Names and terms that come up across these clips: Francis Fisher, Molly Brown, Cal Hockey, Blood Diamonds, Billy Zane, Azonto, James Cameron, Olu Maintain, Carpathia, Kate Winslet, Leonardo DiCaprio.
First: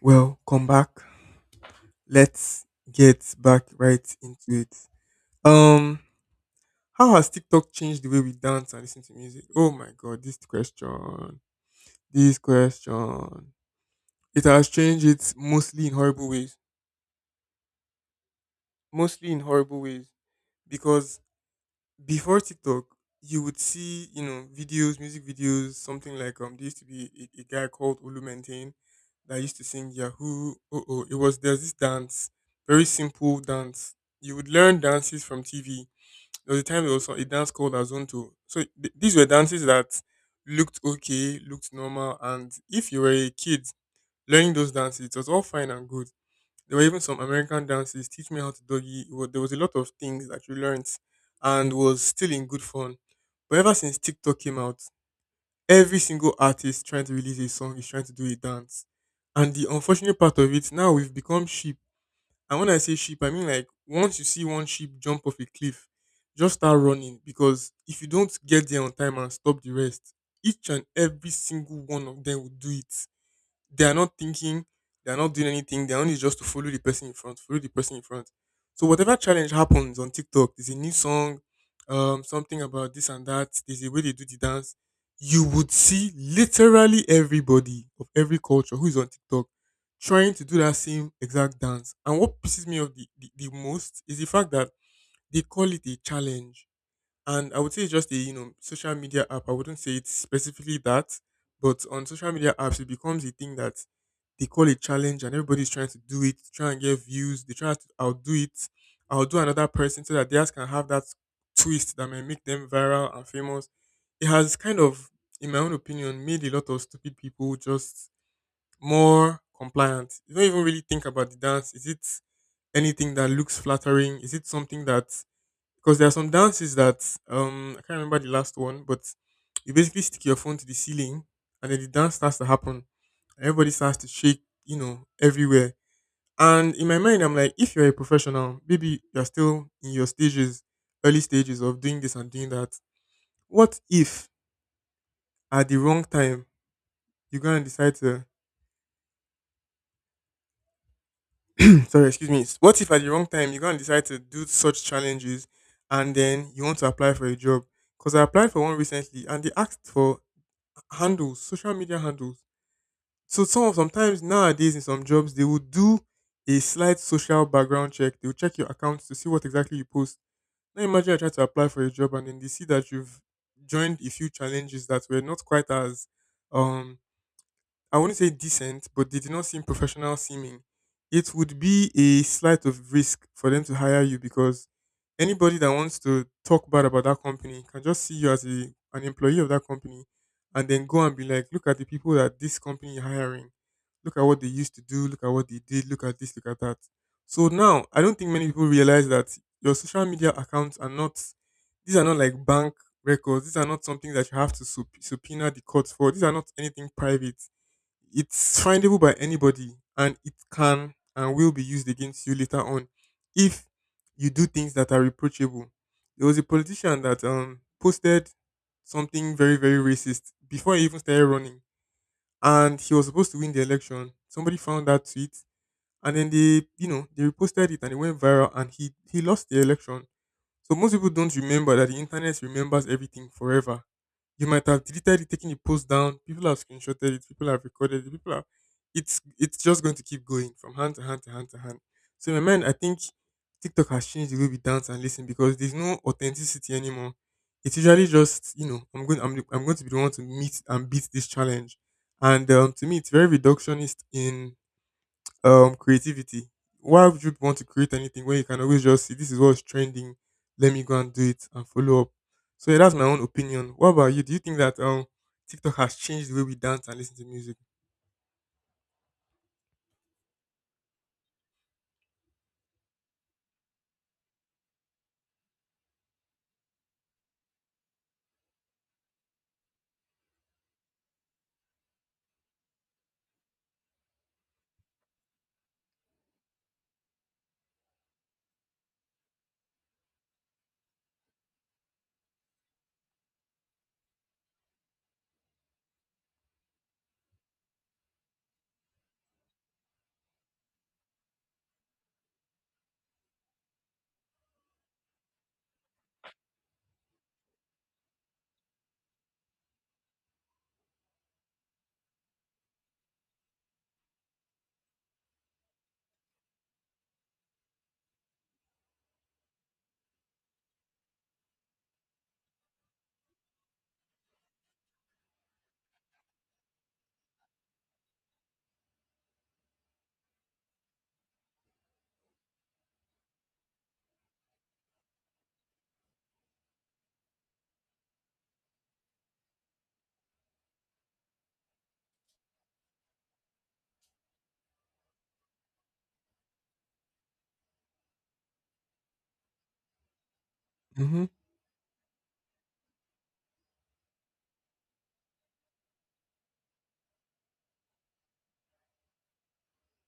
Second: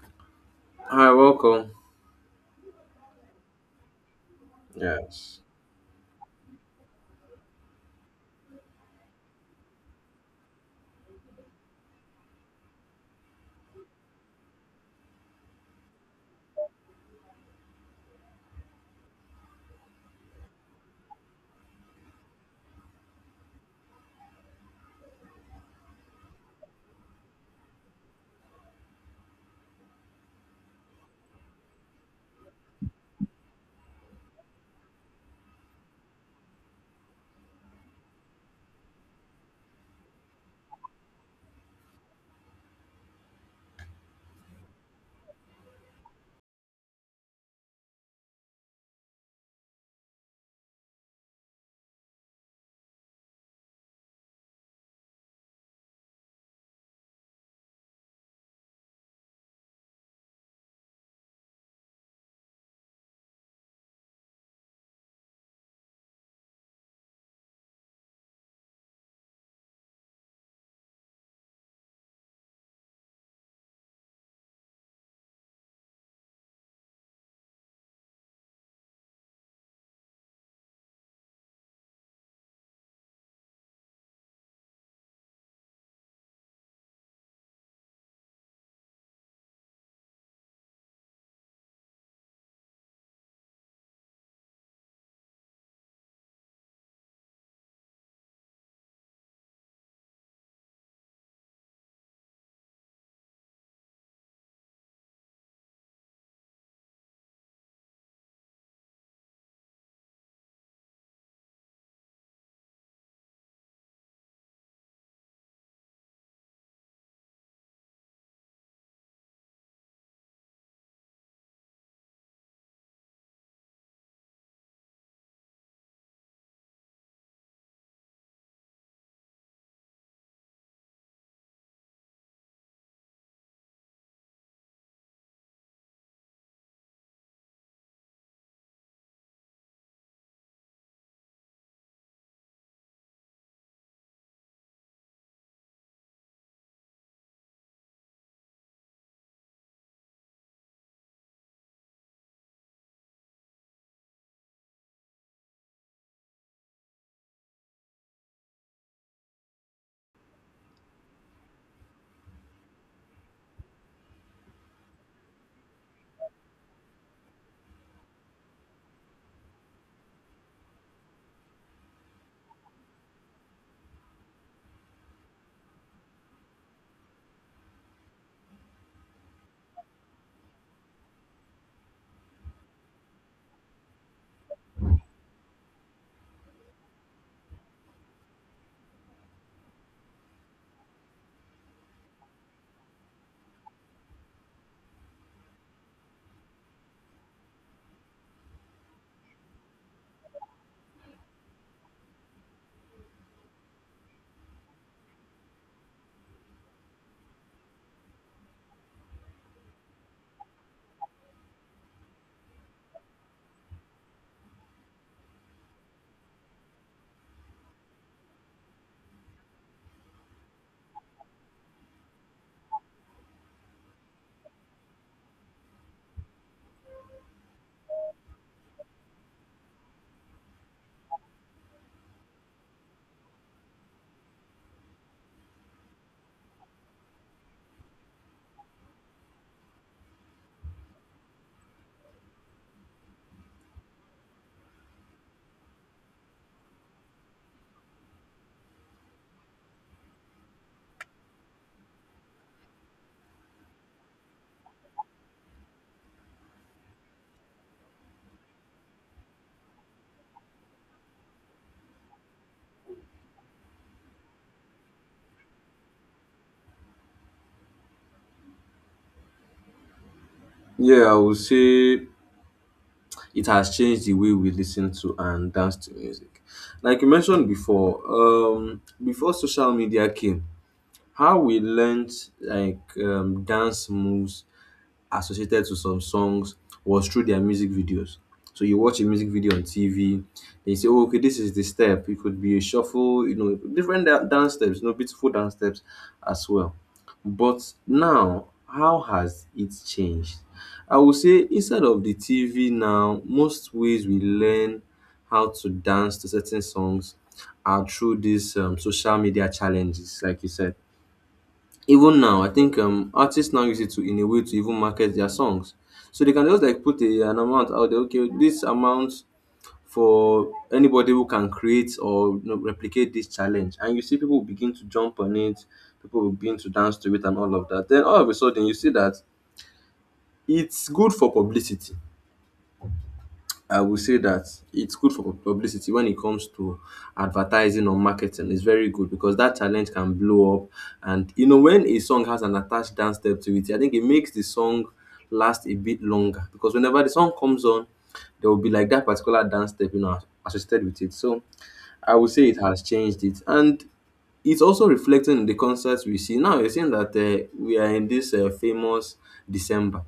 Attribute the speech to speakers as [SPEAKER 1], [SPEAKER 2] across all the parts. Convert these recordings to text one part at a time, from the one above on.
[SPEAKER 1] Well, come back.
[SPEAKER 2] Hi, welcome.
[SPEAKER 1] Let's get back right into it.
[SPEAKER 2] Yes.
[SPEAKER 1] Um, how has TikTok changed the way we dance and listen to music? Oh my god, this question. This question. It has changed it mostly in horrible ways. Mostly in horrible ways. Because before TikTok, you would see, videos, music videos, something like there used to be a guy called Olu Maintain that used to sing Yahoo. Oh, it was there's this dance, very simple dance. You would learn dances from TV. There was a time there was a dance called Azonto. So these were dances that looked okay, looked normal, and if you were a kid learning those dances, it was all fine and good. There were even some American dances, teach me how to doggy. There was a lot of things that you learnt and was still in good fun. But ever since TikTok came out, every single artist trying to release a song is trying to do a dance. And the unfortunate part of it, now we've become sheep. And when I say sheep, I mean, like, once you see one sheep jump off a cliff, just start running, because if you don't get there on time and stop the rest, each and every single one of them will do it. They are not thinking, they are not doing anything. Their own is just to follow the person in front, follow the person in front. So whatever challenge happens on TikTok, there's a new song, something about this and that. There's a way they do the dance. You would see literally everybody of every culture who is on TikTok trying to do that same exact dance. And what pisses me off the most is the fact that they call it a challenge, and I would say it's just a social media app. I wouldn't say it's specifically that, but on social media apps, it becomes a thing that they call a challenge, and everybody's trying to do it, try and get views. They try to outdo it, outdo another person, so that theirs can have that twist that may make them viral and famous. It has kind of, in my own opinion, made a lot of stupid people just more compliant. You don't even really think about the dance. Is it anything that looks flattering? Is it something that, because there are some dances that I can't remember the last one, but you basically stick your phone to the ceiling and then the dance starts to happen. Everybody starts to shake, you know, everywhere. And in my mind, I'm like, if you're a professional, maybe you're still in your stages, early stages of doing this and doing that. What if at the wrong time you're gonna decide to sorry, excuse me. What if at the wrong time you're gonna decide to do such challenges and then you want to apply for a job? Because I applied for one recently and they asked for handles, social media handles. So some of sometimes nowadays in some jobs they will do a slight social background check. They will check your accounts to see what exactly you post. Now imagine I try to apply for a job and then they see that you've joined a few challenges that were not quite as, um I wouldn't say decent, but they did not seem professional seeming. It would be a slight of risk for them to hire you because anybody that wants to talk bad about that company can just see you as an employee of that company and then go and be like, look at the people that this company is hiring. Look at what they used to do. Look at what they did. Look at this. Look at that. So now, I don't think many people realize that your social media accounts are not, these are not like bank records. These are not something that you have to subpoena the courts for. These are not anything private. It's findable by anybody and it can and will be used against you later on if you do things that are reproachable. There was a politician that posted something very, very racist before he even started running. And he was supposed to win the election. Somebody found that tweet and then they you know they reposted it and it went viral and he lost the election. So most people don't remember that the internet remembers everything forever. You might have deleted it, taken the post down. People have screenshotted it. People have recorded it. People are. It's just going to keep going from hand to hand to hand to hand. So in my mind, I think TikTok has changed the way we dance and listen because there's no authenticity anymore. It's usually just I'm going to be the one to meet and beat this challenge, and to me it's very reductionist in creativity. Why would you want to create anything when you can always just see this is what's trending? Let me go and do it and follow up. So yeah, that's my own opinion. What about you? Do you think that TikTok has changed the way we dance and listen to music?
[SPEAKER 2] Yeah, I would say it has changed the way we listen to and dance to music. Like you mentioned before, before social media came, how we learned dance moves associated to some songs was through their music videos. So you watch a music video on TV, and you say, "Oh, okay, this is the step." It could be a shuffle, you know, dance steps, you know, beautiful dance steps as well. But now, how has it changed? I would say instead of the TV now, most ways we learn how to dance to certain songs are through these social media challenges, like you said. Even now, I think artists now use it to in a way to even market their songs. So they can just like put a, an amount out there. Okay, this amount for anybody who can create or you know, replicate this challenge, and you see people begin to jump on it. People will begin to dance to it and all of that. Then all of a sudden, you see that it's good for publicity. I will say that it's good for publicity when it comes to advertising or marketing. It's very good because that challenge can blow up. And you know, when a song has an attached dance step to it, I think it makes the song last a bit longer because whenever the song comes on, there will be like that particular dance step, you know, associated with it.
[SPEAKER 1] Mm-hmm.
[SPEAKER 2] So I would say it has changed it. And it's also reflecting in the concerts we see now. You're seeing that we are in this famous December.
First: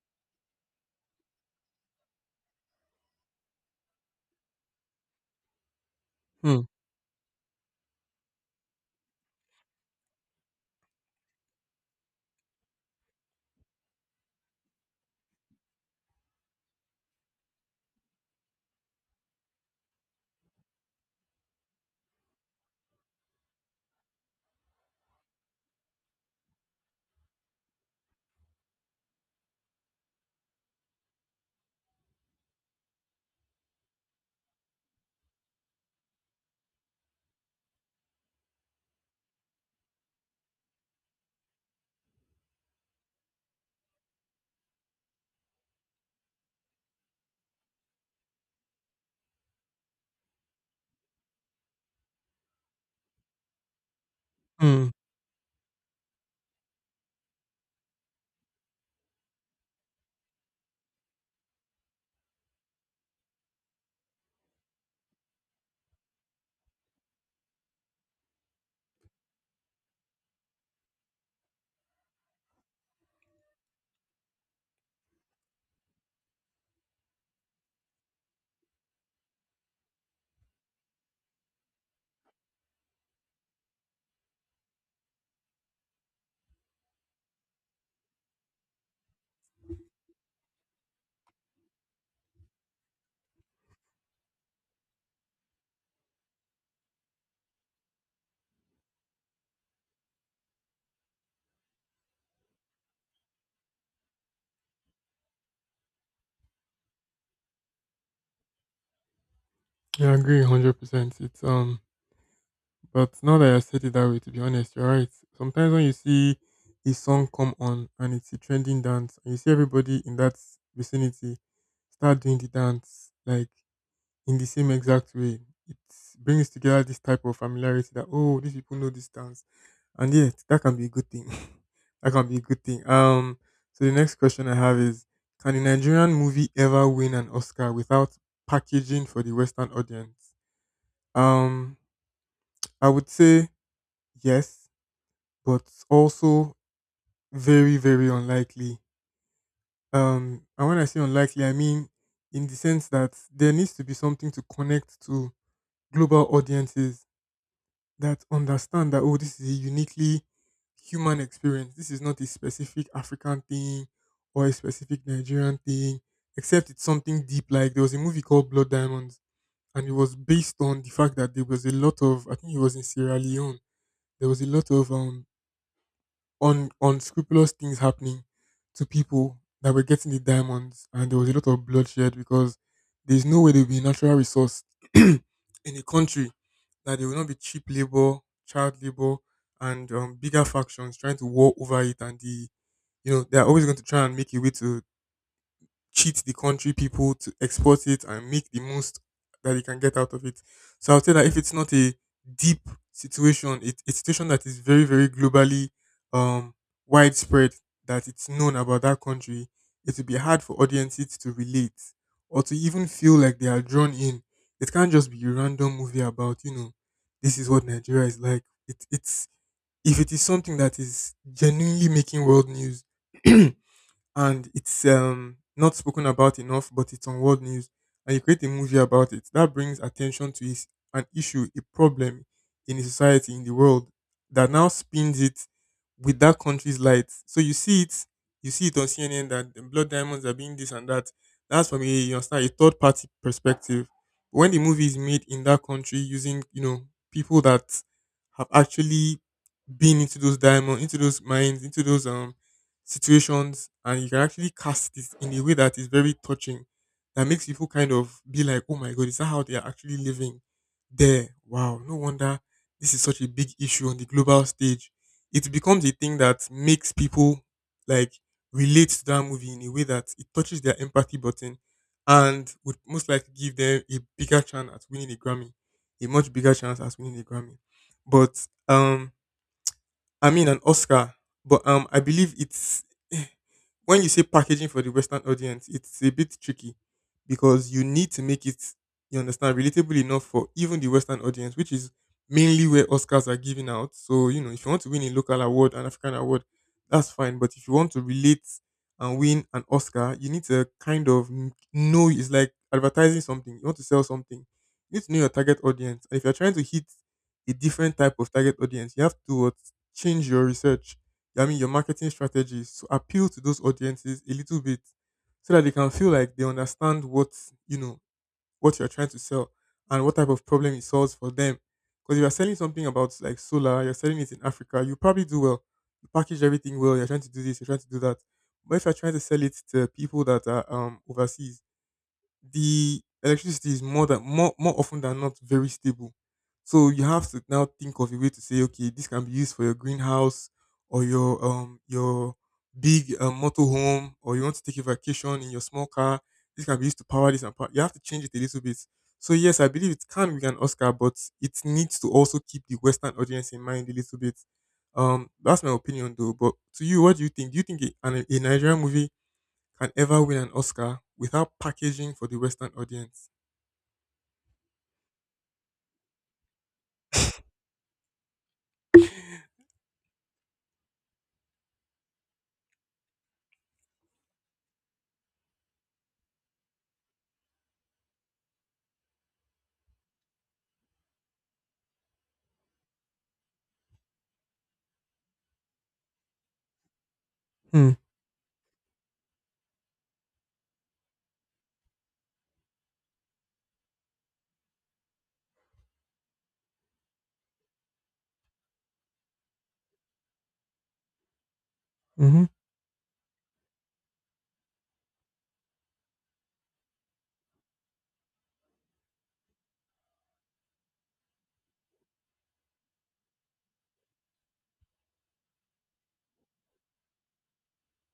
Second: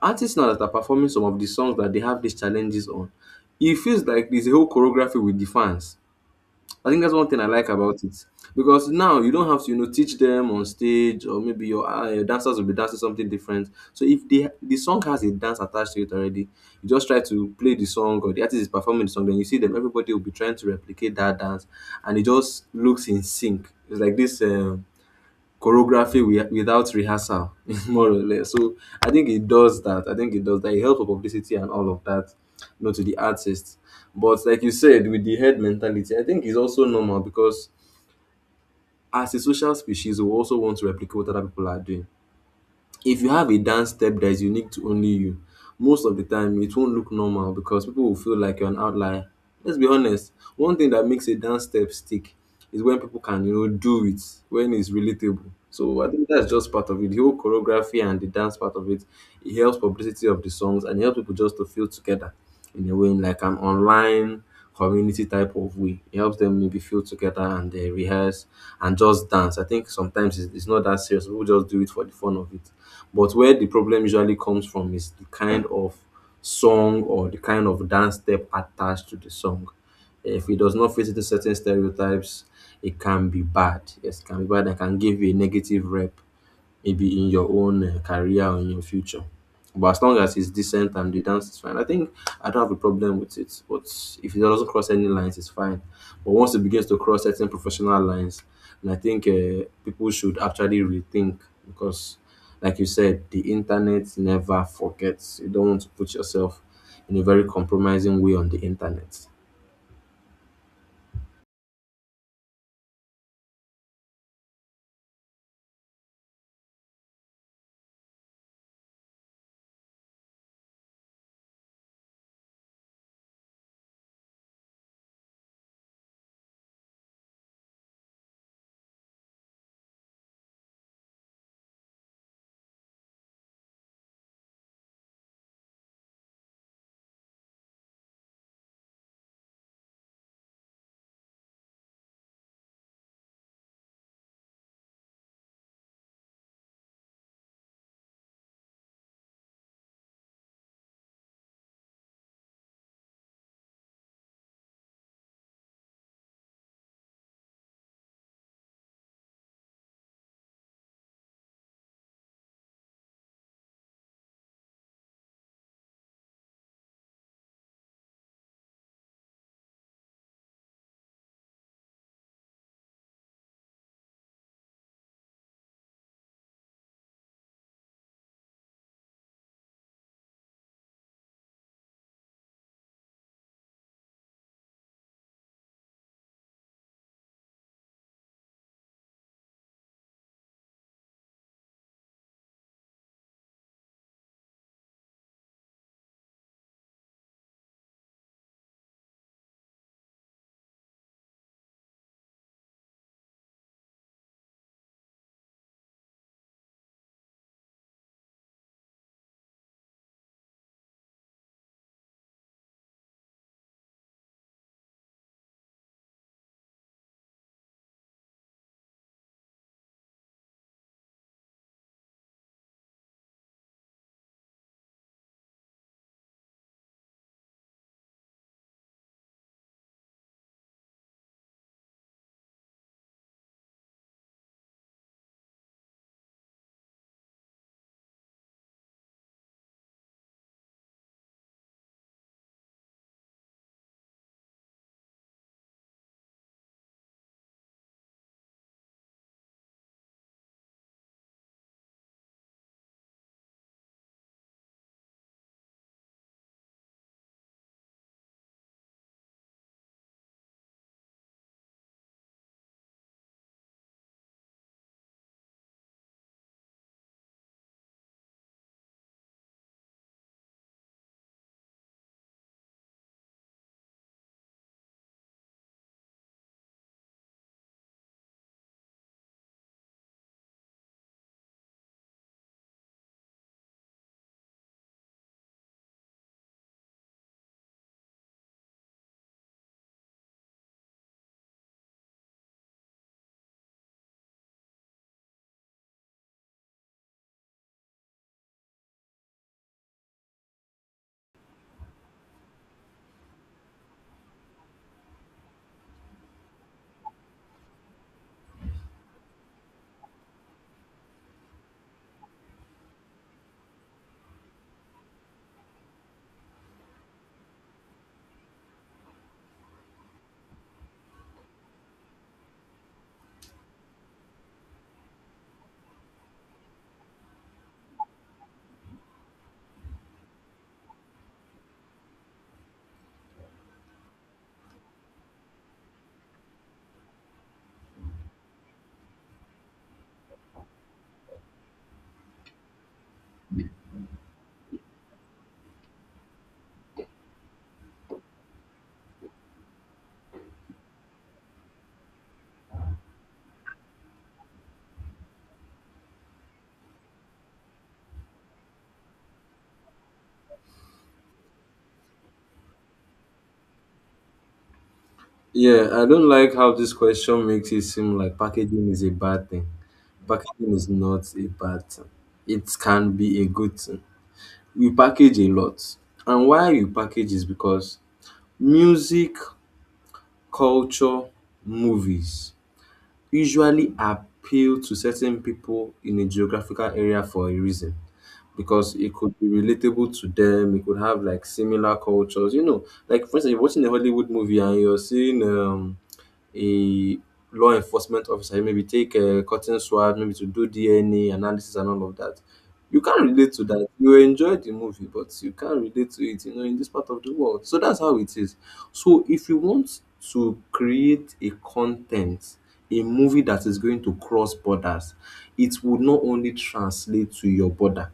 [SPEAKER 2] Artists now that are performing some of the songs that they have these challenges on, it feels like there's a whole choreography with the fans.
[SPEAKER 1] Hmm.
[SPEAKER 2] I think that's one thing I like about it because now you don't have to you know teach them on stage or maybe your dancers will be dancing something different. So if the song has a dance attached to it already, you just try to play the song or the artist is performing the song, then you see them everybody will be trying to replicate that dance, and it just looks in sync. It's like this. Without rehearsal, more or less. So I think it does that. I think it does that. It helps with publicity and all of that, you know, to the artist. But like you said, with the head mentality, I think it's also normal because as a social species, we also want to replicate what other people are doing. If you have a dance step that is unique to only you, most of the time it won't look normal because people will feel like you're an outlier. Let's be honest, one thing that makes a dance step stick is when people can, you know, do it, when
[SPEAKER 1] Hmm.
[SPEAKER 2] it's relatable. So I think that's just part of it. The whole choreography and the dance part of it, it helps publicity of the songs and it helps people just to feel together in a way, in like an online community type of way. It helps them maybe feel together and they rehearse and just dance. I think sometimes it's not that serious. People just do it for the fun of it. But where the problem usually comes from is the kind of song or the kind of dance step attached to the song. If it does not fit into certain stereotypes, it can be bad. Yes, it can be bad and can give you a negative rep maybe in your own career or in your future. But as long as it's decent and the dance is fine, I think I don't have a problem with it. But if it doesn't cross any lines, it's fine. But once it begins to cross certain professional lines, and I think people should actually rethink because, like you said, the internet never forgets. You don't want to put yourself in a very compromising way on the internet.
[SPEAKER 1] Yeah, I agree 100%. It's but now that I said it that way, to be honest, you're right. Sometimes when you see a song come on and it's a trending dance and you see everybody in that vicinity start doing the dance, like in the same exact way. It brings together this type of familiarity that, oh, these people know this dance, and yet that can be a good thing. That can be a good thing. So the next question I have is: can a Nigerian movie ever win an Oscar without packaging for the Western audience? Um, I would say yes, but also very, very unlikely. And when I say unlikely, I mean in the sense that there needs to be something to connect to global audiences that understand that, oh, this is a uniquely human experience. This is not a specific African thing or a specific Nigerian thing, except it's something deep. Like, there was a movie called Blood Diamonds, and it was based on the fact that there was a lot of, I think it was in Sierra Leone. There was a lot of unscrupulous things happening to people that were getting the diamonds, and there was a lot of bloodshed because there's no way they'll be a natural resource in a country that there will not be cheap labor, child labor, and bigger factions trying to war over it. And they are always going to try and make a way to cheat the country people to export it and make the most that they can get out of it. So I would say that if it's not a deep situation, it, a situation that is very, very globally um, widespread, that it's known about that country, it will be hard for audiences to relate or to even feel like they are drawn in. It can't just be a random movie about, this is what Nigeria is like. It, it's if it is something that is genuinely making world news and it's not spoken about enough, but it's on world news, and you create a movie about it. That brings attention to is an issue, a problem in a society in the world that now spins it with that country's lights. So you see it on CNN that the blood diamonds are being this and that. That's from a, you understand, a third party perspective. But when the movie is made in that country using people that have actually been into those diamonds, into those mines, into those situations, and you can actually cast it in a way that is very touching that makes people kind of be like, oh my god, is that how they are actually living there? Wow. No wonder this is such a big issue on the global stage. It becomes a thing that makes people, like, relate to that movie in a way that it touches their empathy button and would most likely give them a bigger chance at winning a Grammy. A much bigger chance at winning a Grammy. But I mean, an Oscar. But I believe it's, when you say packaging for the Western audience, it's a bit tricky because you need to make it, you understand, relatable enough for even the Western audience, which is mainly where Oscars are given out. So, you know, if you want to win a local award, an African award, that's fine. But if you want to relate and win an Oscar, you need to kind of know it's like advertising something. You want to sell something. You need to know your target audience. And if you're trying to hit a different type of target audience, you have to change your your marketing strategies to appeal to those audiences a little bit so that they can feel like they understand what, you know, what you're trying to sell and what type of problem it solves for them. Because if you're selling something about like solar, you're selling it in Africa, you probably do well. You package everything well, you're trying to do this, you're trying to do that. But if you're trying to sell it to people that are overseas, the electricity is more often than not very stable. So you have to now think of a way to say, okay, this can be used for your greenhouse or your big motorhome, or you want to take a vacation in your small car. This can be used to power this and power. You have to change it a little bit. So yes, I believe it can win an Oscar, but it needs to also keep the Western audience in mind a little bit. That's my opinion though. But to you, what do you think? Do you think a Nigerian movie can ever win an Oscar without packaging for the Western audience.
[SPEAKER 2] Yeah, I don't like how this question makes it seem like packaging is a bad thing. Packaging is not a bad thing. It can be a good thing. We package a lot. And why we package is because music, culture, movies usually appeal to certain people in a geographical area for a reason.
[SPEAKER 1] Hmm.
[SPEAKER 2] Because it could be relatable to them, it could have like similar cultures, you know. Like for instance, you're watching a Hollywood movie and you're seeing a law enforcement officer maybe take a cotton swab maybe to do DNA analysis and all of that.
[SPEAKER 1] Mm-hmm.
[SPEAKER 2] You can't relate to that. You enjoy the movie, but you can't relate to it, you know, in this part of the world. So that's how it is. So if you want to create a content, a movie that is going to cross borders, it would not only translate to your border.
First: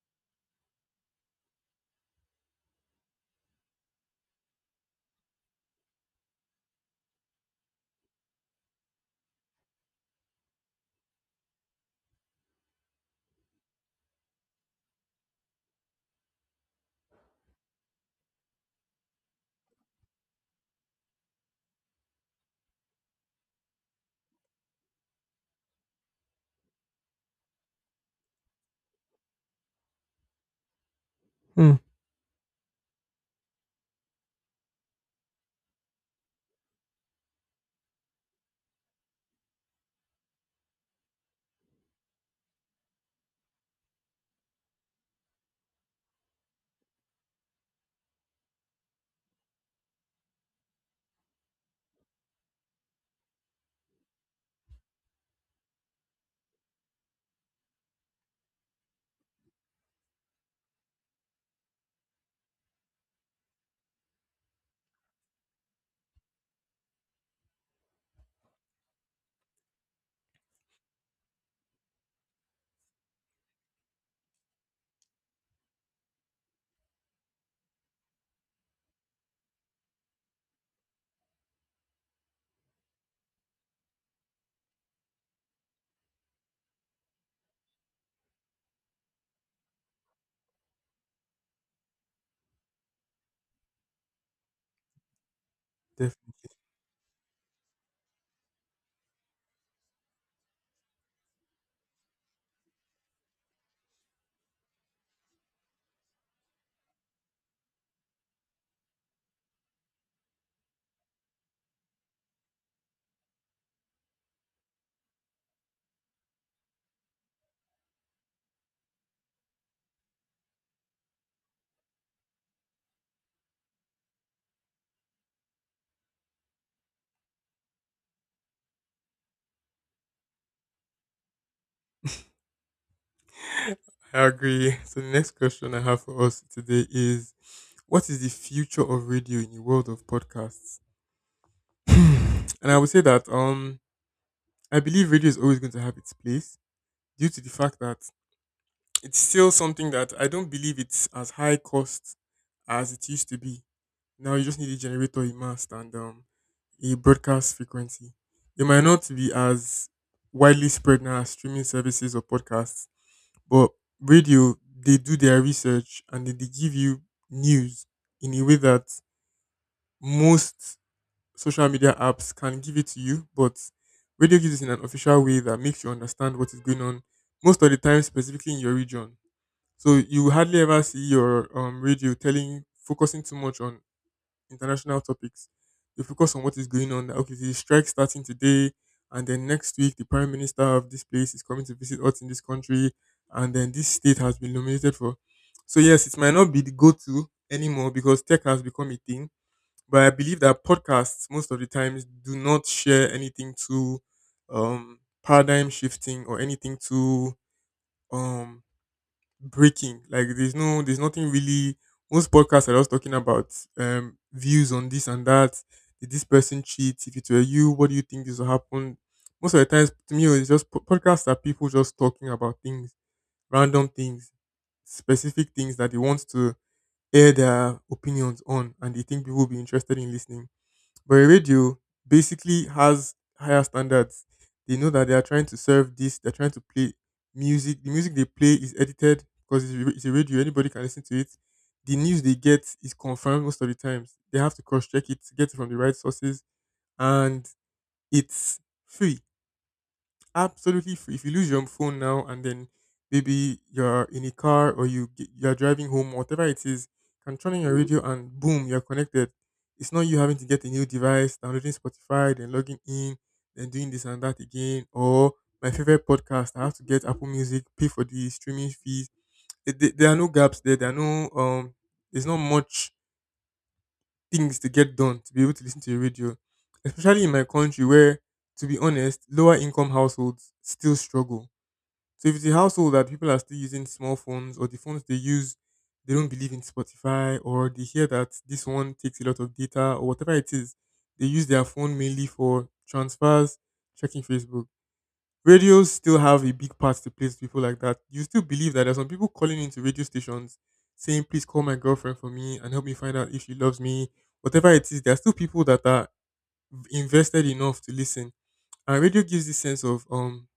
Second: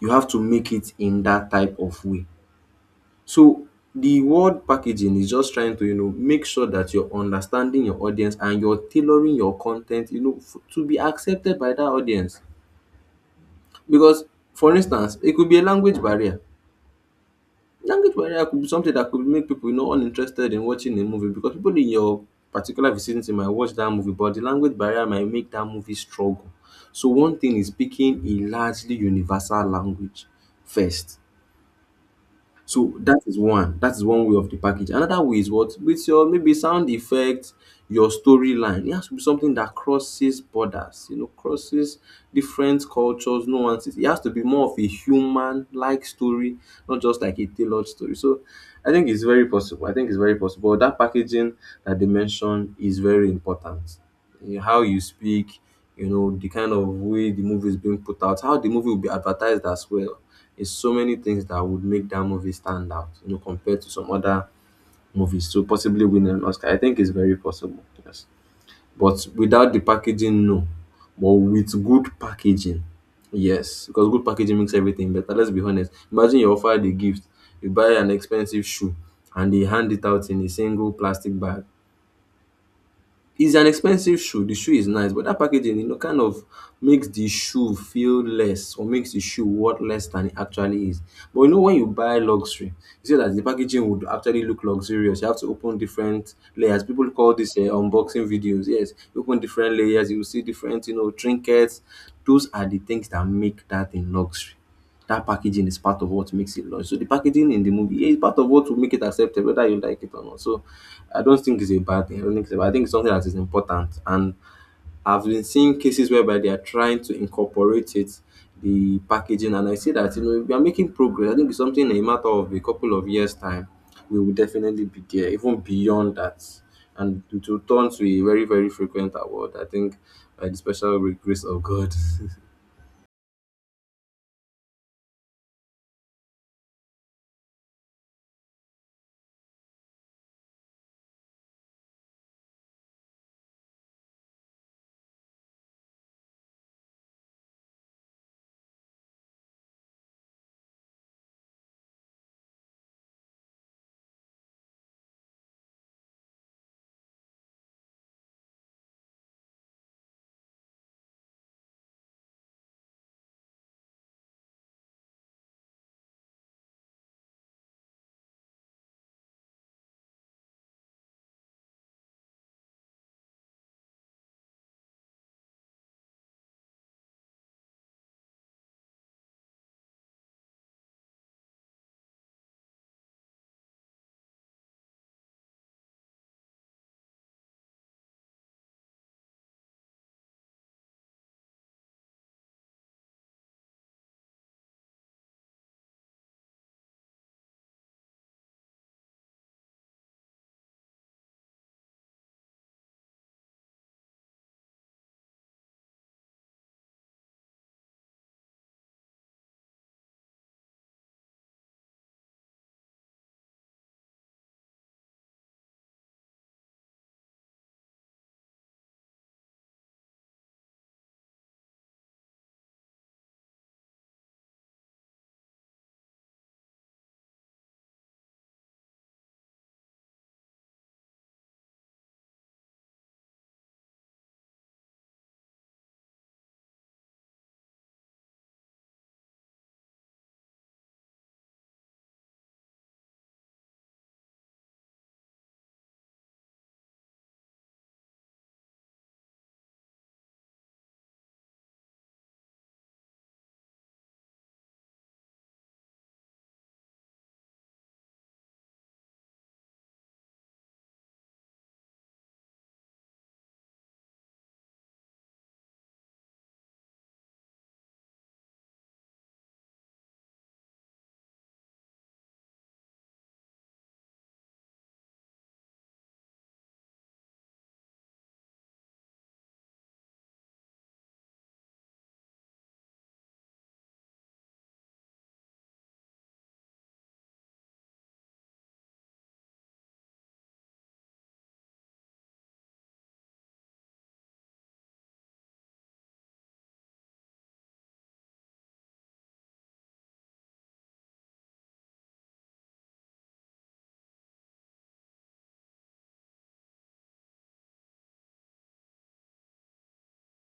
[SPEAKER 2] You have to make it in that type of way. So the word packaging is just trying to you know make sure that you're understanding your audience and you're tailoring your content you know to be accepted by that audience because for instance it could be a language barrier, language barrier could be something that could make people you know uninterested in watching a movie because people in your particular vicinity might watch that movie but the language barrier might make that movie struggle. So one thing is picking a largely universal language first.
[SPEAKER 1] Hmm.
[SPEAKER 2] So that is one. That is one way of the package. Another way is what with your maybe sound effects, your storyline. It has to be something that crosses borders, you know, crosses different cultures, nuances. It has to be more of a human-like story, not just like a tailored story. So I think it's very possible. I think it's very possible. That packaging that they mentioned is very important. How you speak, you know, the kind of way the movie is being put out, how the movie will be advertised as well. It's so many things that would make that movie stand out, you know, compared to some other movies to possibly win an Oscar. I think it's very possible. Yes. But without the packaging, no. But with good packaging, yes. Because good packaging makes everything better. Let's be honest. Imagine you're offered a gift, you buy an expensive shoe, and they hand it out in a single plastic bag. It's an expensive shoe. The shoe is nice, but that packaging, you know, kind of makes the shoe feel less or makes the shoe worth less than it actually is. But you know, when you buy luxury, you see that the packaging would actually look luxurious. You have to open different
[SPEAKER 1] Definitely.
[SPEAKER 2] layers. People call this unboxing videos. Yes, you open different layers, you will see different, you know, trinkets. Those are the things that make that in luxury that packaging is part of what makes it launch. So the packaging in the movie is part of what will make it accepted, whether you like it or not. So I don't think it's a bad thing. I don't think it's a bad. I think it's something that is important. And I've been seeing cases whereby they are trying to incorporate it, the packaging, and I see that you know we are making progress. I think it's something in a matter of a couple of years' time, we will definitely be there, even beyond that, and it will turn to a very very frequent award. I think by the special grace of God.
[SPEAKER 1] I agree. So the next question I have for us today is what is the future of radio in the world of podcasts? And I would say that I believe radio is always going to have its place due to the fact that it's still something that I don't believe it's as high cost as it used to be. Now you just need a generator, a mast, and a broadcast frequency. It might not be as widely spread now as streaming services or podcasts, but radio, they do their research and then they give you news in a way that most social media apps can give it to you, but radio gives it in an official way that makes you understand what is going on most of the time, specifically in your region. So you hardly ever see your radio telling, focusing too much on international topics. They focus on what is going on. That, okay, the strike starting today, and then next week the prime minister of this place is coming to visit us in this country, and then this state has been nominated for. So yes, it might not be the go-to anymore because tech has become a thing. But I believe that podcasts most of the times do not share anything too paradigm shifting or anything too um, breaking. Like there's nothing really most podcasts are just talking about views on this and that. Did this person cheat? If it were you, what do you think this will happen? Most of the times to me it's just podcasts are people just talking about things, random things, specific things that they want to air their opinions on and they think people will be interested in listening. But a radio basically has higher standards. They know that they are trying to serve this, they're trying to play music. The music they play is edited because it's a radio, anybody can listen to it. The news they get is confirmed most of the times. They have to cross check it, get it from the right sources, and it's free, absolutely free. If you lose your phone now and then maybe you're in a car or you're driving home, whatever it is, you can turn on your radio and boom, you're connected. It's not you having to get a new device, downloading Spotify, then logging in, then doing this and that again. Or my favorite podcast, I have to get Apple Music, pay for the streaming fees. There are no gaps there. There are no there's not much things to get done to be able to listen to your radio, especially in my country where, to be honest, lower income households still struggle. So if it's a household that people are still using small phones or the phones they use, they don't believe in Spotify or they hear that this one takes a lot of data or whatever it is, they use their phone mainly for transfers, checking Facebook. Radios still have a big part to play to people like that. You still believe that there's some people calling into radio stations saying, please call my girlfriend for me and help me find out if she loves me. Whatever it is, there are still people that are invested enough to listen. And radio gives this sense of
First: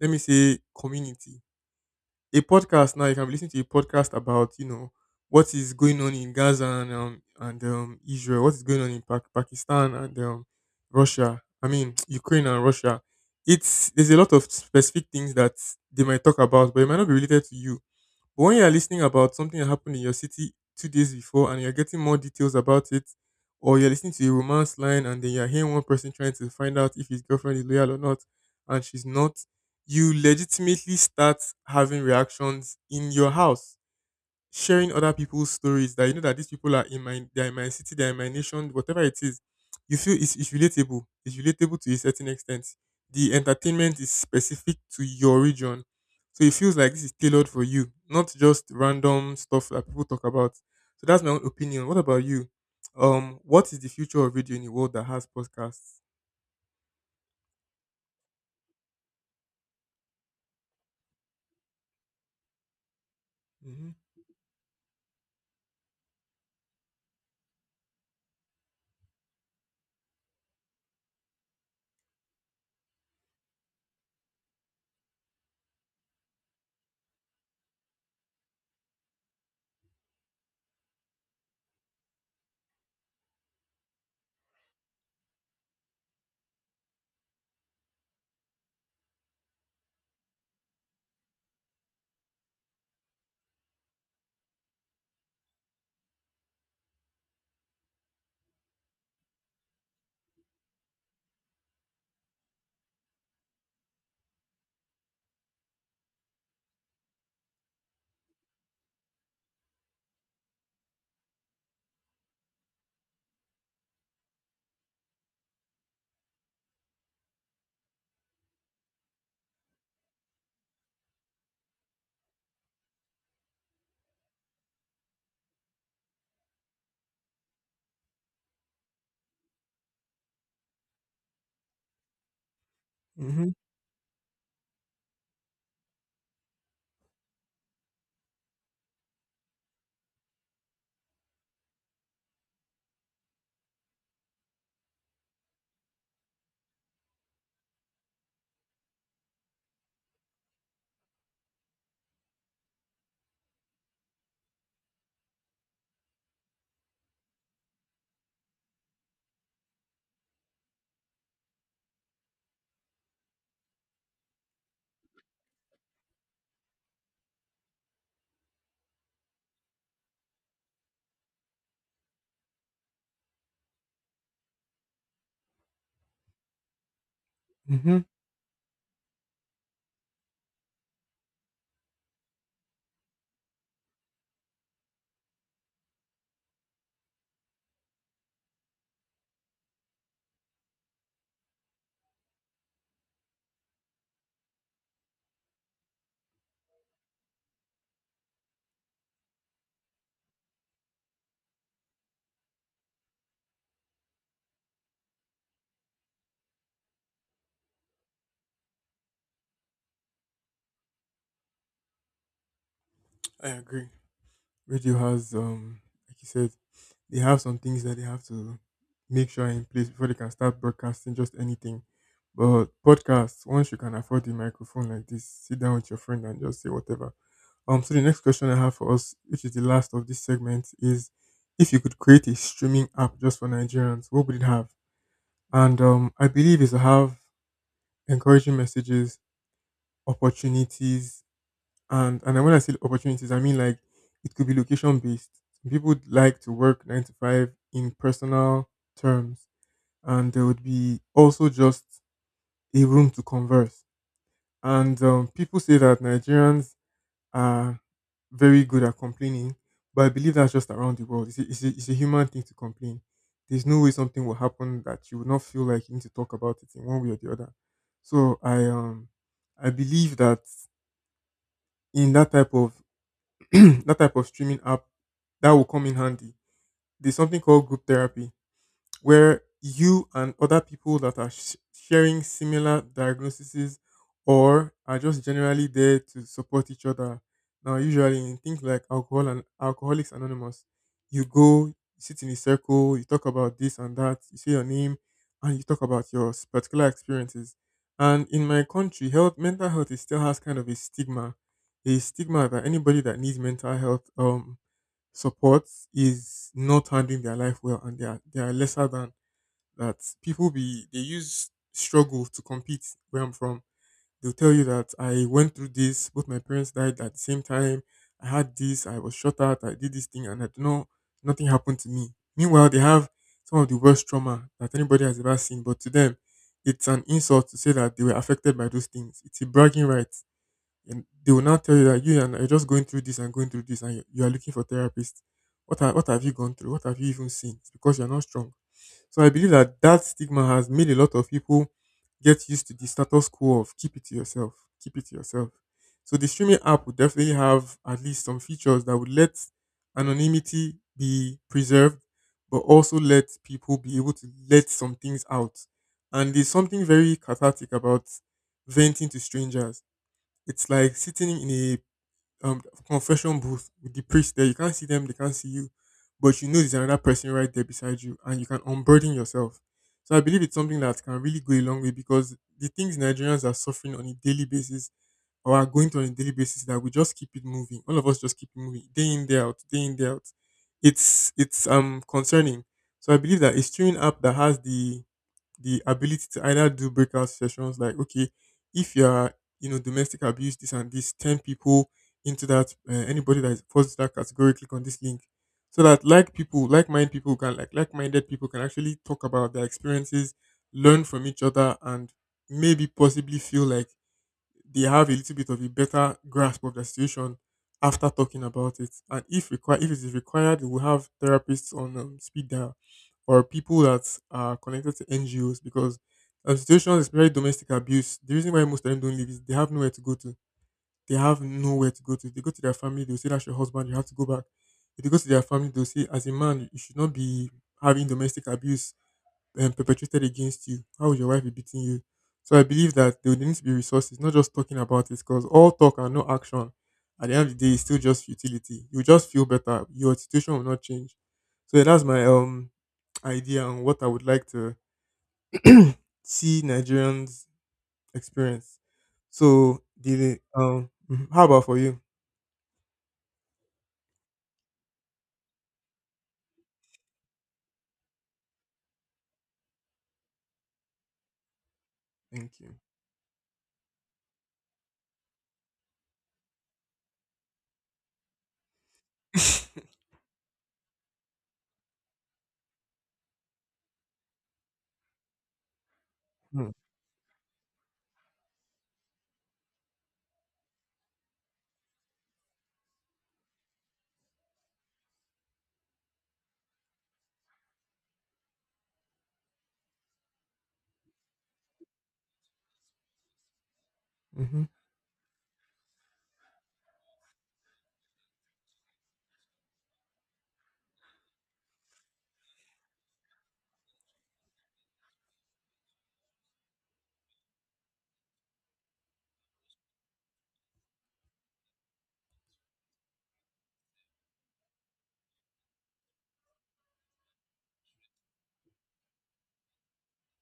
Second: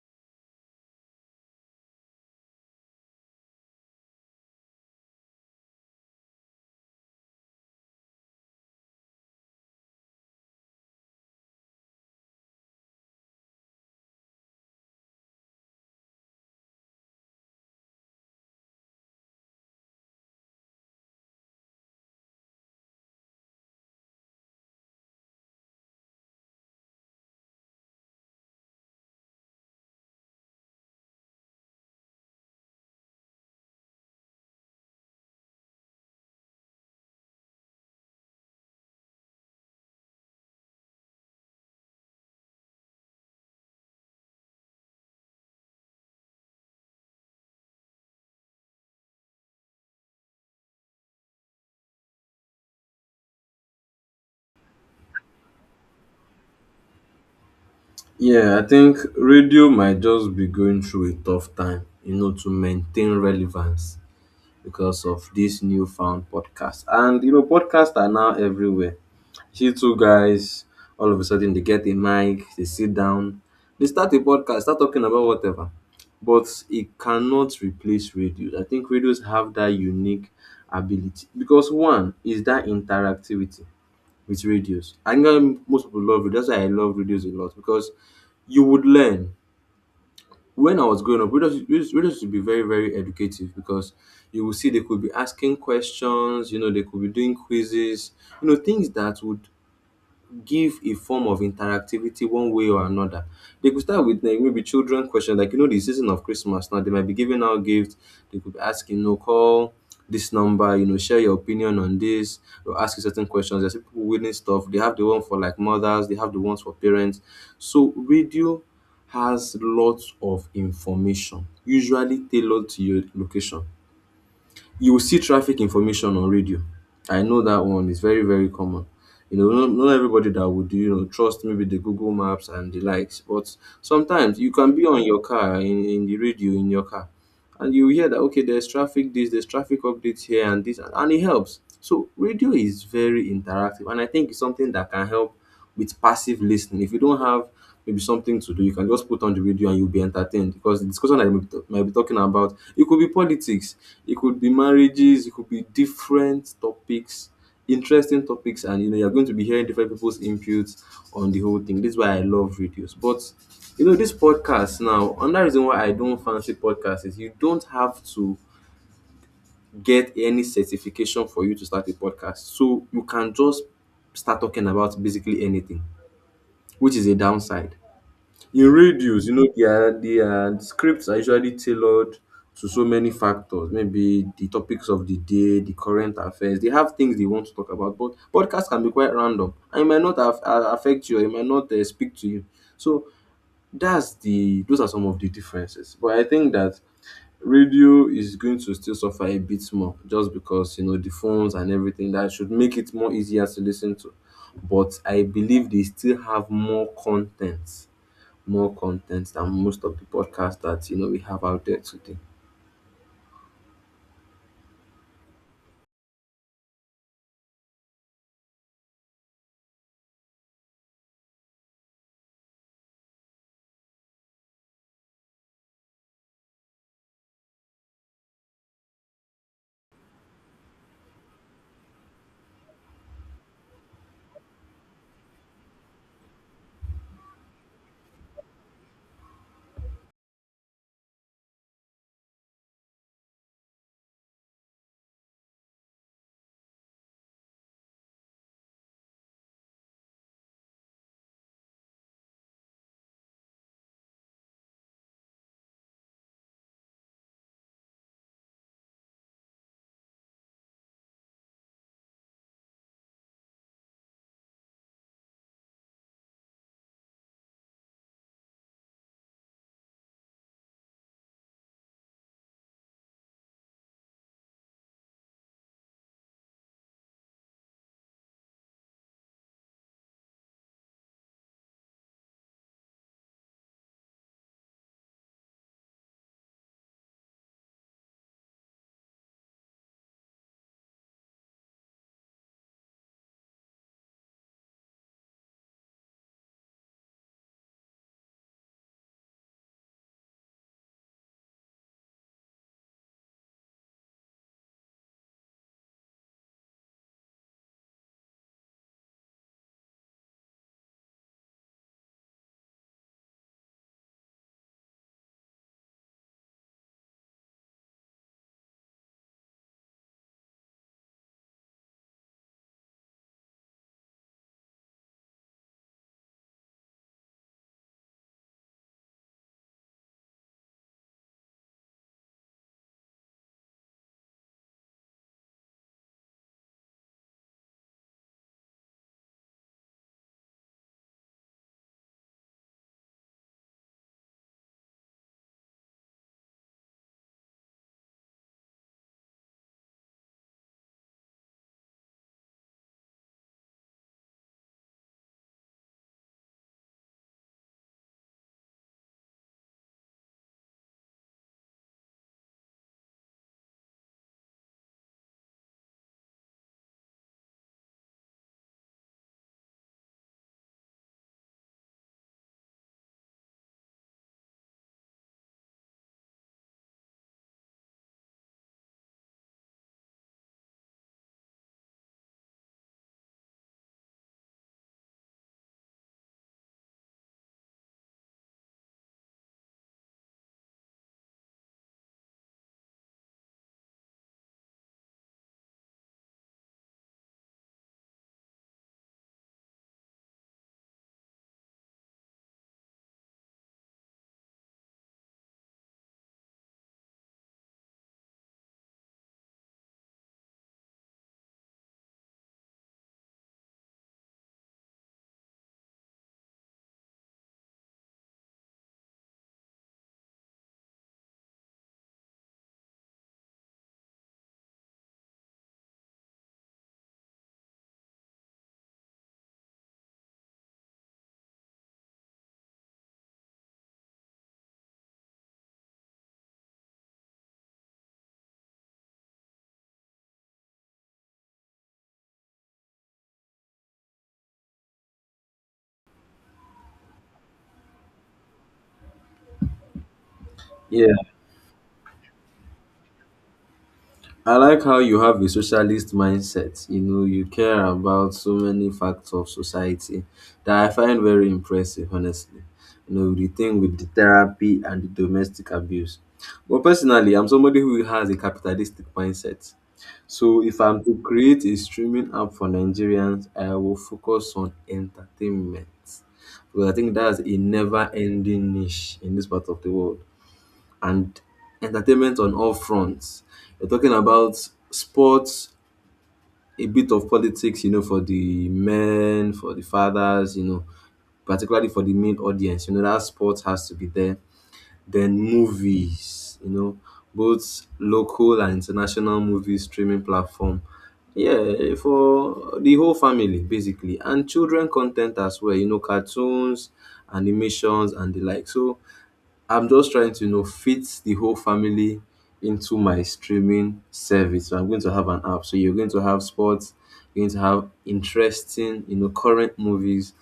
[SPEAKER 1] let me say community. A podcast now. You can be listening to a podcast about you know what is going on in Gaza and Israel, what is going on in Pakistan and Russia. I mean Ukraine and Russia. It's there's a lot of specific things that they might talk about, but it might not be related to you. But when you're listening about something that happened in your city 2 days before and you're getting more details about it, or you're listening to a romance line and then you're hearing one person trying to find out if his girlfriend is loyal or not, and she's not, you legitimately start having reactions in your house sharing other people's stories that you know that these people are in my they're in my city, they're in my nation, whatever it is, you feel it's relatable. It's relatable to a certain extent. The entertainment is specific to your region. So it feels like this is tailored for you, not just random stuff that people talk about. So that's my own opinion. What about you? What is the future of radio in a world that has podcasts?
[SPEAKER 2] Yeah, I think radio might just be going through a tough time, you know, to maintain
[SPEAKER 1] Hmm.
[SPEAKER 2] relevance because of this newfound podcast. And you know, podcasts are now everywhere. See two guys, all of a sudden they get a mic, they sit down, they start a podcast, start talking about whatever. But it cannot replace radio. I think radios have that unique ability because one is that interactivity with radios. I think most people love radios. That's why I love radios a lot because you would learn. When I was growing up, radios would be very, very educative because you will see they could be asking questions, you know, they could be doing quizzes, you know, things that would give a form of interactivity one way or another. They could start with like maybe children question, like you know, the season of Christmas now, they might be giving out gifts, they could be asking, you know, call this number, you know, share your opinion on this, or ask you certain questions. There's people winning stuff. They have the one for like mothers, they have the ones for parents. So radio has lots of information, usually tailored to your location. You will see traffic information on radio. I know that one is very, very common. You know, not everybody that would, you know, trust maybe the Google Maps and the likes,
[SPEAKER 1] Mm-hmm.
[SPEAKER 2] but sometimes you can be on your car in the radio in your car and you hear that, okay, there's traffic this, there's traffic updates here and this, and it helps. So radio is very interactive and I think it's something that can help with passive listening. If you don't have maybe something to do, you can just put on the radio and you'll be entertained, because the discussion I might be talking about, it could be politics, it could be marriages, it could be different topics, interesting topics, and you know you're going to be hearing different people's inputs on the whole thing. This is why I love radios. But you know, this podcast now, another reason why I don't fancy podcasts is you don't have to get any certification for you to start a podcast. So you can just start talking about basically anything, which is a downside.
[SPEAKER 1] Mm-hmm.
[SPEAKER 2] In radios, you know, their scripts are usually tailored to so many factors, maybe the topics of the day, the current affairs, they have things they want to talk about. But podcast can be quite random and it might not affect you, or it might not speak to you. So that's the those are some of the differences. But I think that radio is going to still suffer a bit more, just because, you know, the phones and everything that should make it more easier to listen to. But I believe they still have more content, more content than most of the podcasts that, you know, we have out there today.
[SPEAKER 1] I agree. Radio has like you said they have some things that they have to make sure are in place before they can start broadcasting just anything, but podcasts once you can afford the microphone like this sit down with your friend and just say whatever. So the next question I have for us, which is the last of this segment, is if you could create a streaming app just for Nigerians, what would it have? And I believe it's to have encouraging messages, opportunities, and when I say opportunities, I mean like it could be location based. People would like to work 9 to 5 in personal terms, and there would be also just a room to converse. And people say that Nigerians are very good at complaining, but I believe that's just around the world. It's a human thing to complain. There's no way something will happen that you will not feel like you need to talk about it in one way or the other. So I believe that in that type of that type of streaming app that will come in handy. There's something called group therapy where you and other people that are sharing similar diagnoses or are just generally there to support each other. Now, usually in things like alcohol and Alcoholics Anonymous, you go, you sit in a circle, you talk about this and that, you say your name, and you talk about your particular experiences. And in my country, health, mental health, is still has kind of a stigma that anybody that needs mental health support is not handling their life well and they are lesser than that people be they use struggle to compete where I'm from. They'll tell you that I went through this, both my parents died at the same time, I had this, I was shot at, I did this thing and I don't know, nothing happened to me. Meanwhile, they have some of the worst trauma that anybody has ever seen, but to them it's an insult to say that they were affected by those things. It's a bragging right. And they will now tell you that you and I are just going through this and going through this and you are looking for therapists. What, are, what have you gone through? What have you even seen? It's because you're not strong. So I believe that that stigma has made a lot of people get used to the status quo of keep it to yourself, keep it to yourself. So the streaming app would definitely have at least some features that would let anonymity be preserved, but also let people be able to let some things out. And there's something very cathartic about venting to strangers. It's like sitting in a um confession booth with the priest there. You can't see them, they can't see you, but you know there's another person right there beside you, and you can unburden yourself. So I believe it's something that can really go a long way because the things Nigerians are suffering on a daily basis or are going through on a daily basis that we just keep it moving. All of us just keep it moving day in, day out, day in, day out. It's concerning. So I believe that a streaming app that has the ability to either do breakout sessions like okay, if you are, you know, domestic abuse this and this 10 people into that, anybody that is falls to that category, click on this link so that like people like minded people can like minded people can actually talk about their experiences, learn from each other, and maybe possibly feel like they have a little bit of a better grasp of the situation after talking about it. And if required, if it is required, we have therapists on speed dial, or people that are connected to NGOs because, situations, especially domestic abuse, the reason why most of them don't leave is they have nowhere to go to. They have nowhere to go to. If they go to their family, they'll say, "That's your husband, you have to go back." If they go to their family, they'll say, "As a man, you should not be having domestic abuse perpetrated against you. How would your wife be beating you?" So I believe that there would need to be resources, not just talking about it, because all talk and no action at the end of the day is still just futility. You just feel better. Your situation will not change. So yeah, that's my idea on what I would like to see Nigerians experience. So
[SPEAKER 2] Yeah,
[SPEAKER 1] how about for you?
[SPEAKER 2] I like how you have a socialist mindset. You know, you care about so many facts of society that I find very impressive,
[SPEAKER 1] Thank
[SPEAKER 2] honestly.
[SPEAKER 1] you.
[SPEAKER 2] You know, the thing with the therapy and the domestic abuse. But personally, I'm somebody who has a capitalistic mindset. So if I'm to create a streaming app for Nigerians, I will focus on entertainment. Because I think that's a never ending niche in this part of the world. And entertainment on all fronts. You're talking about sports, a bit of politics, you know, for the men, for the fathers, you know, particularly for the main audience. You know, that sports has to be there.
[SPEAKER 1] Mm-hmm.
[SPEAKER 2] Then movies, you know, both local and international movie streaming platform. Yeah, for the whole family basically, and children content as well, you know, cartoons, animations and the like. So I'm just trying to, you know, fit the whole family into my streaming service. So I'm going to have an app. So you're going to have sports, you're going to have interesting, you know, current movies,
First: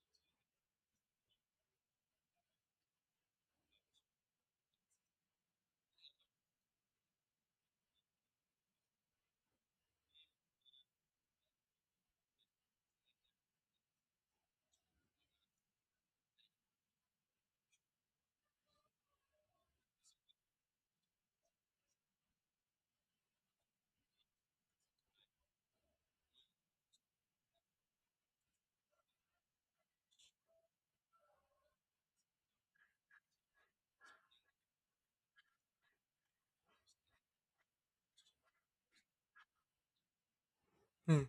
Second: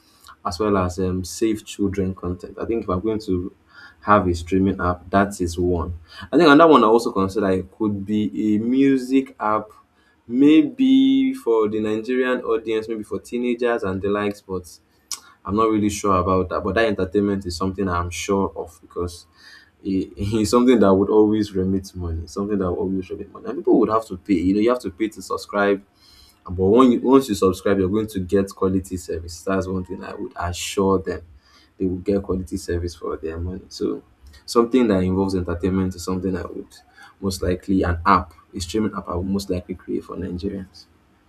[SPEAKER 2] as well as safe children content. I think if I'm going to have a streaming app, that is one. I think another one I also consider, it could be a music app, maybe for the Nigerian audience, maybe for teenagers and the likes, but I'm not really sure about that. But that entertainment is something I'm sure of, because it, it's something that would always remit money, something that would always remit money. And people would have to pay. You know, you have to pay to subscribe. But when you, once you subscribe, you're going to get quality service. That's one thing I would assure them. They will get quality service for their money. So something that involves entertainment is something I would most likely, an app, a streaming app I would most likely create for Nigerians.
[SPEAKER 1] Hmm,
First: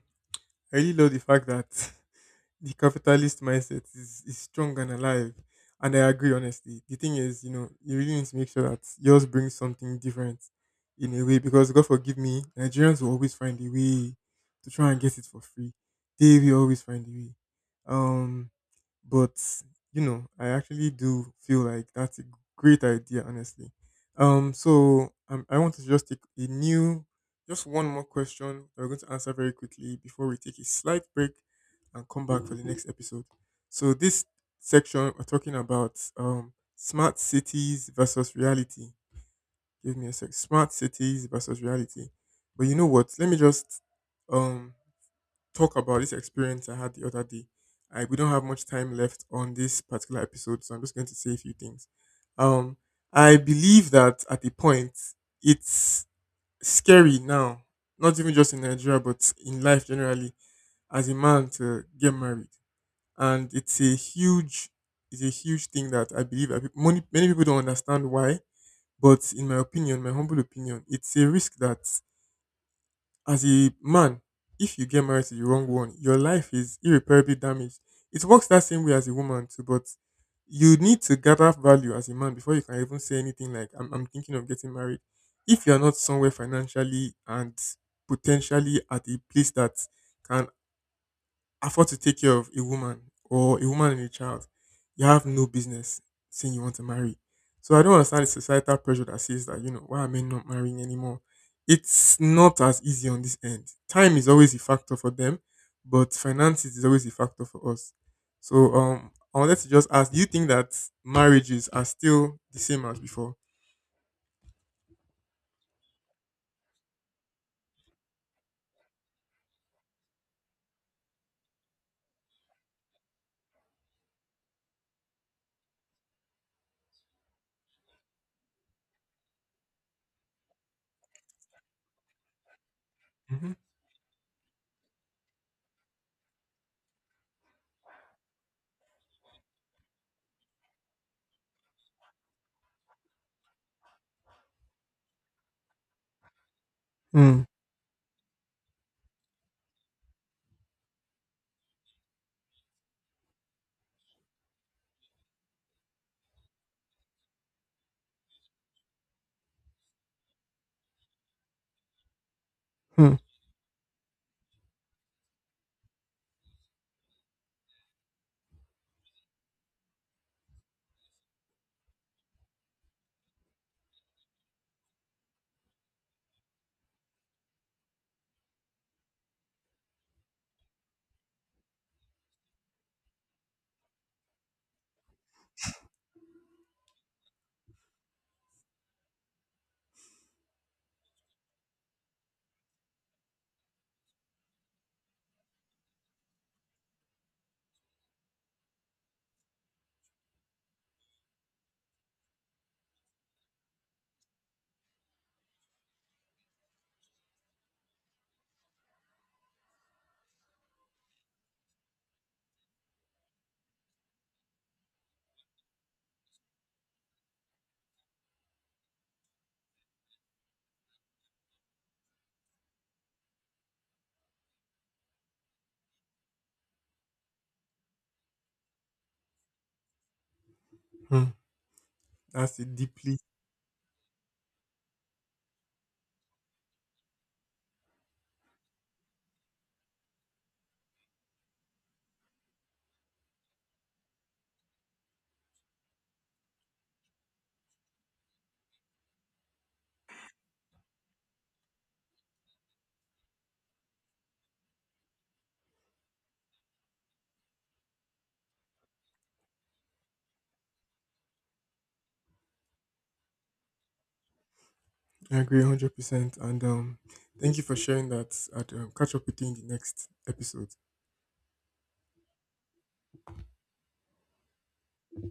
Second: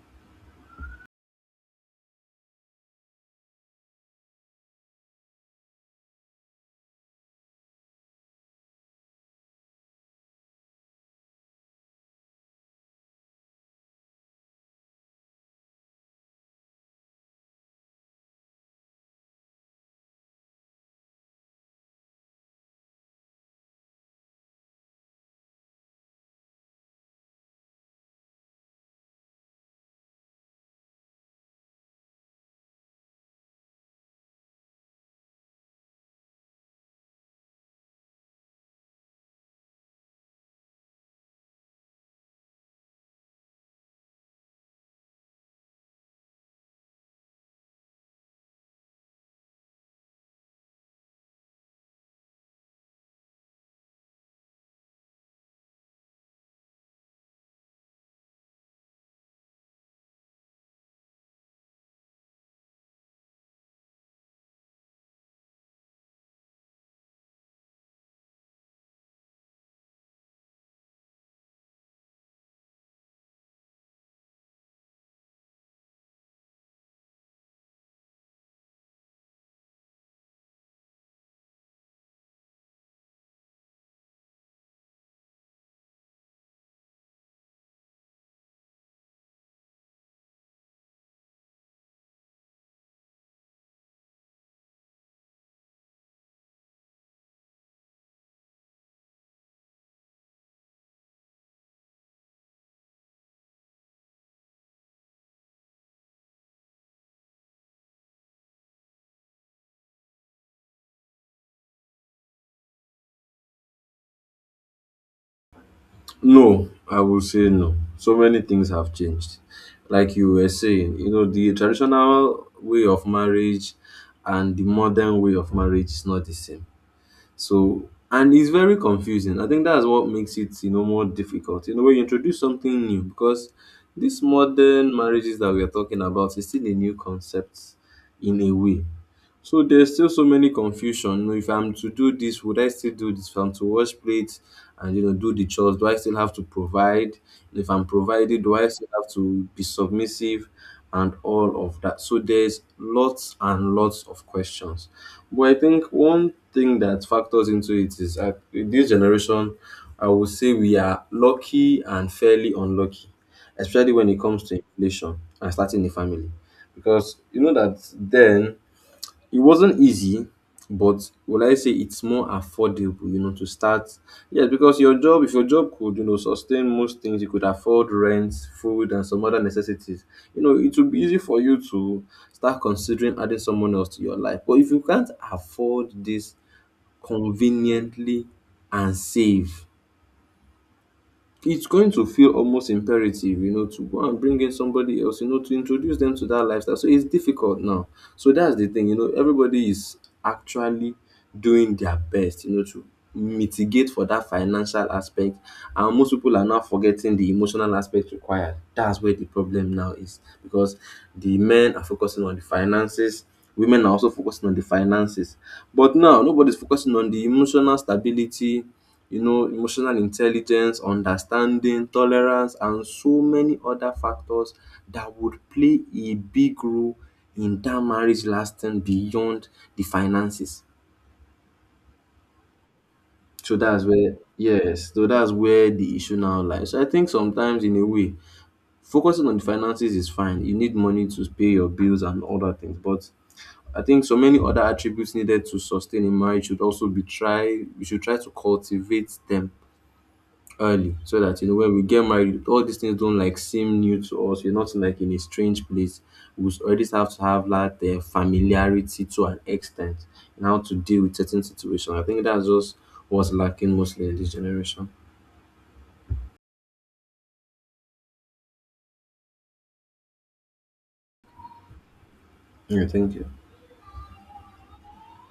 [SPEAKER 1] I really love the fact that the capitalist mindset is strong and alive. And I agree, honestly. The thing is, you know, you really need to make sure that yours brings something different in a way because, God forgive me, Nigerians will always find a way to try and get it for free. They will always find a way. Um, but you know, I actually do feel like that's a great idea, honestly. I want to just just one more question that we're going to answer very quickly before we take a slight break and come back for the next episode. So this section we're talking about smart cities versus reality. Give me a sec. Smart cities versus reality. But you know what? Let me just um talk about this experience I had the other day. We don't have much time left on this particular episode, so I'm just going to say a few things. Um, I believe that at a point, it's scary now, not even just in Nigeria, but in life generally, as a man to get married, and it's a huge thing that I believe that many people don't understand why. But in my opinion, my humble opinion, it's a risk that, as a man, if you get married to the wrong one, your life is irreparably damaged. It works that same way as a woman too, but you need to gather value as a man before you can even say anything like I'm thinking of getting married. If you're not somewhere financially and potentially at a place that can afford to take care of a woman, or a woman and a child, you have no business saying you want to marry. So I don't understand the societal pressure that says that, you know, why are men not marrying anymore? It's not as easy on this end. Time is always a factor for them, but finances is always a factor for us. So I wanted to just ask, do you think that marriages are still the same as before?
[SPEAKER 2] No, I would say no. So many things have changed. Like you were saying, you know, the traditional way of marriage and the modern way of marriage is not the same. So, and it's very confusing. I think that's what makes it, you know, more difficult. You know, when you introduce something new,
[SPEAKER 1] Mm-hmm.
[SPEAKER 2] because these modern marriages that we are talking about is still a new concept in a way. So there's still so many confusion. You know, if I'm to do this, would I still do this? If I'm to wash plates and, you know, do the chores, do I still have to provide?
[SPEAKER 1] Mm-hmm.
[SPEAKER 2] If I'm provided, do I still have to be submissive and all of that? So there's lots and lots of questions. But I think one thing that factors into it is, in this generation, I would say we are lucky and fairly unlucky, especially when it comes to inflation and starting a family. Because you know that then it wasn't easy, but would I say it's more affordable, you know, to start? Yes, because your job, if your job could, you know, sustain most things, you could afford rent, food, and some other necessities. You know, it would be easy for you to start considering adding someone else to your life. But if you can't afford this conveniently and save, it's going to feel almost imperative, you know, to go and bring in somebody else, you know, to introduce them to that lifestyle. So it's difficult now. So that's the thing, you know, everybody is actually doing their best, you know, to mitigate for that financial aspect. And most people are now forgetting the emotional aspect required. That's where the problem now is, because the men are focusing on the finances. Women are also focusing on the finances. But now nobody's focusing on the emotional stability, you know, emotional intelligence, understanding, tolerance, and so many other factors that would play a big role in that marriage lasting beyond the finances.
[SPEAKER 1] That's a deeply,
[SPEAKER 2] So that's where, yes, so that's where the issue now lies. So I think sometimes, in a way, focusing on the finances is fine. You need money to pay your bills and other things, but I think so many other attributes needed to sustain a marriage should also be try. We should try to cultivate them early, so that, you know, when we get married all these things don't like seem new to us, we're not like in a strange place, we already have to have that familiarity to an extent and how to deal with certain situations. I think that's just what's lacking mostly in this generation.
[SPEAKER 1] I agree 100%. And thank you for sharing that. I'd, catch up with you in the next episode.
[SPEAKER 2] Yeah, thank you.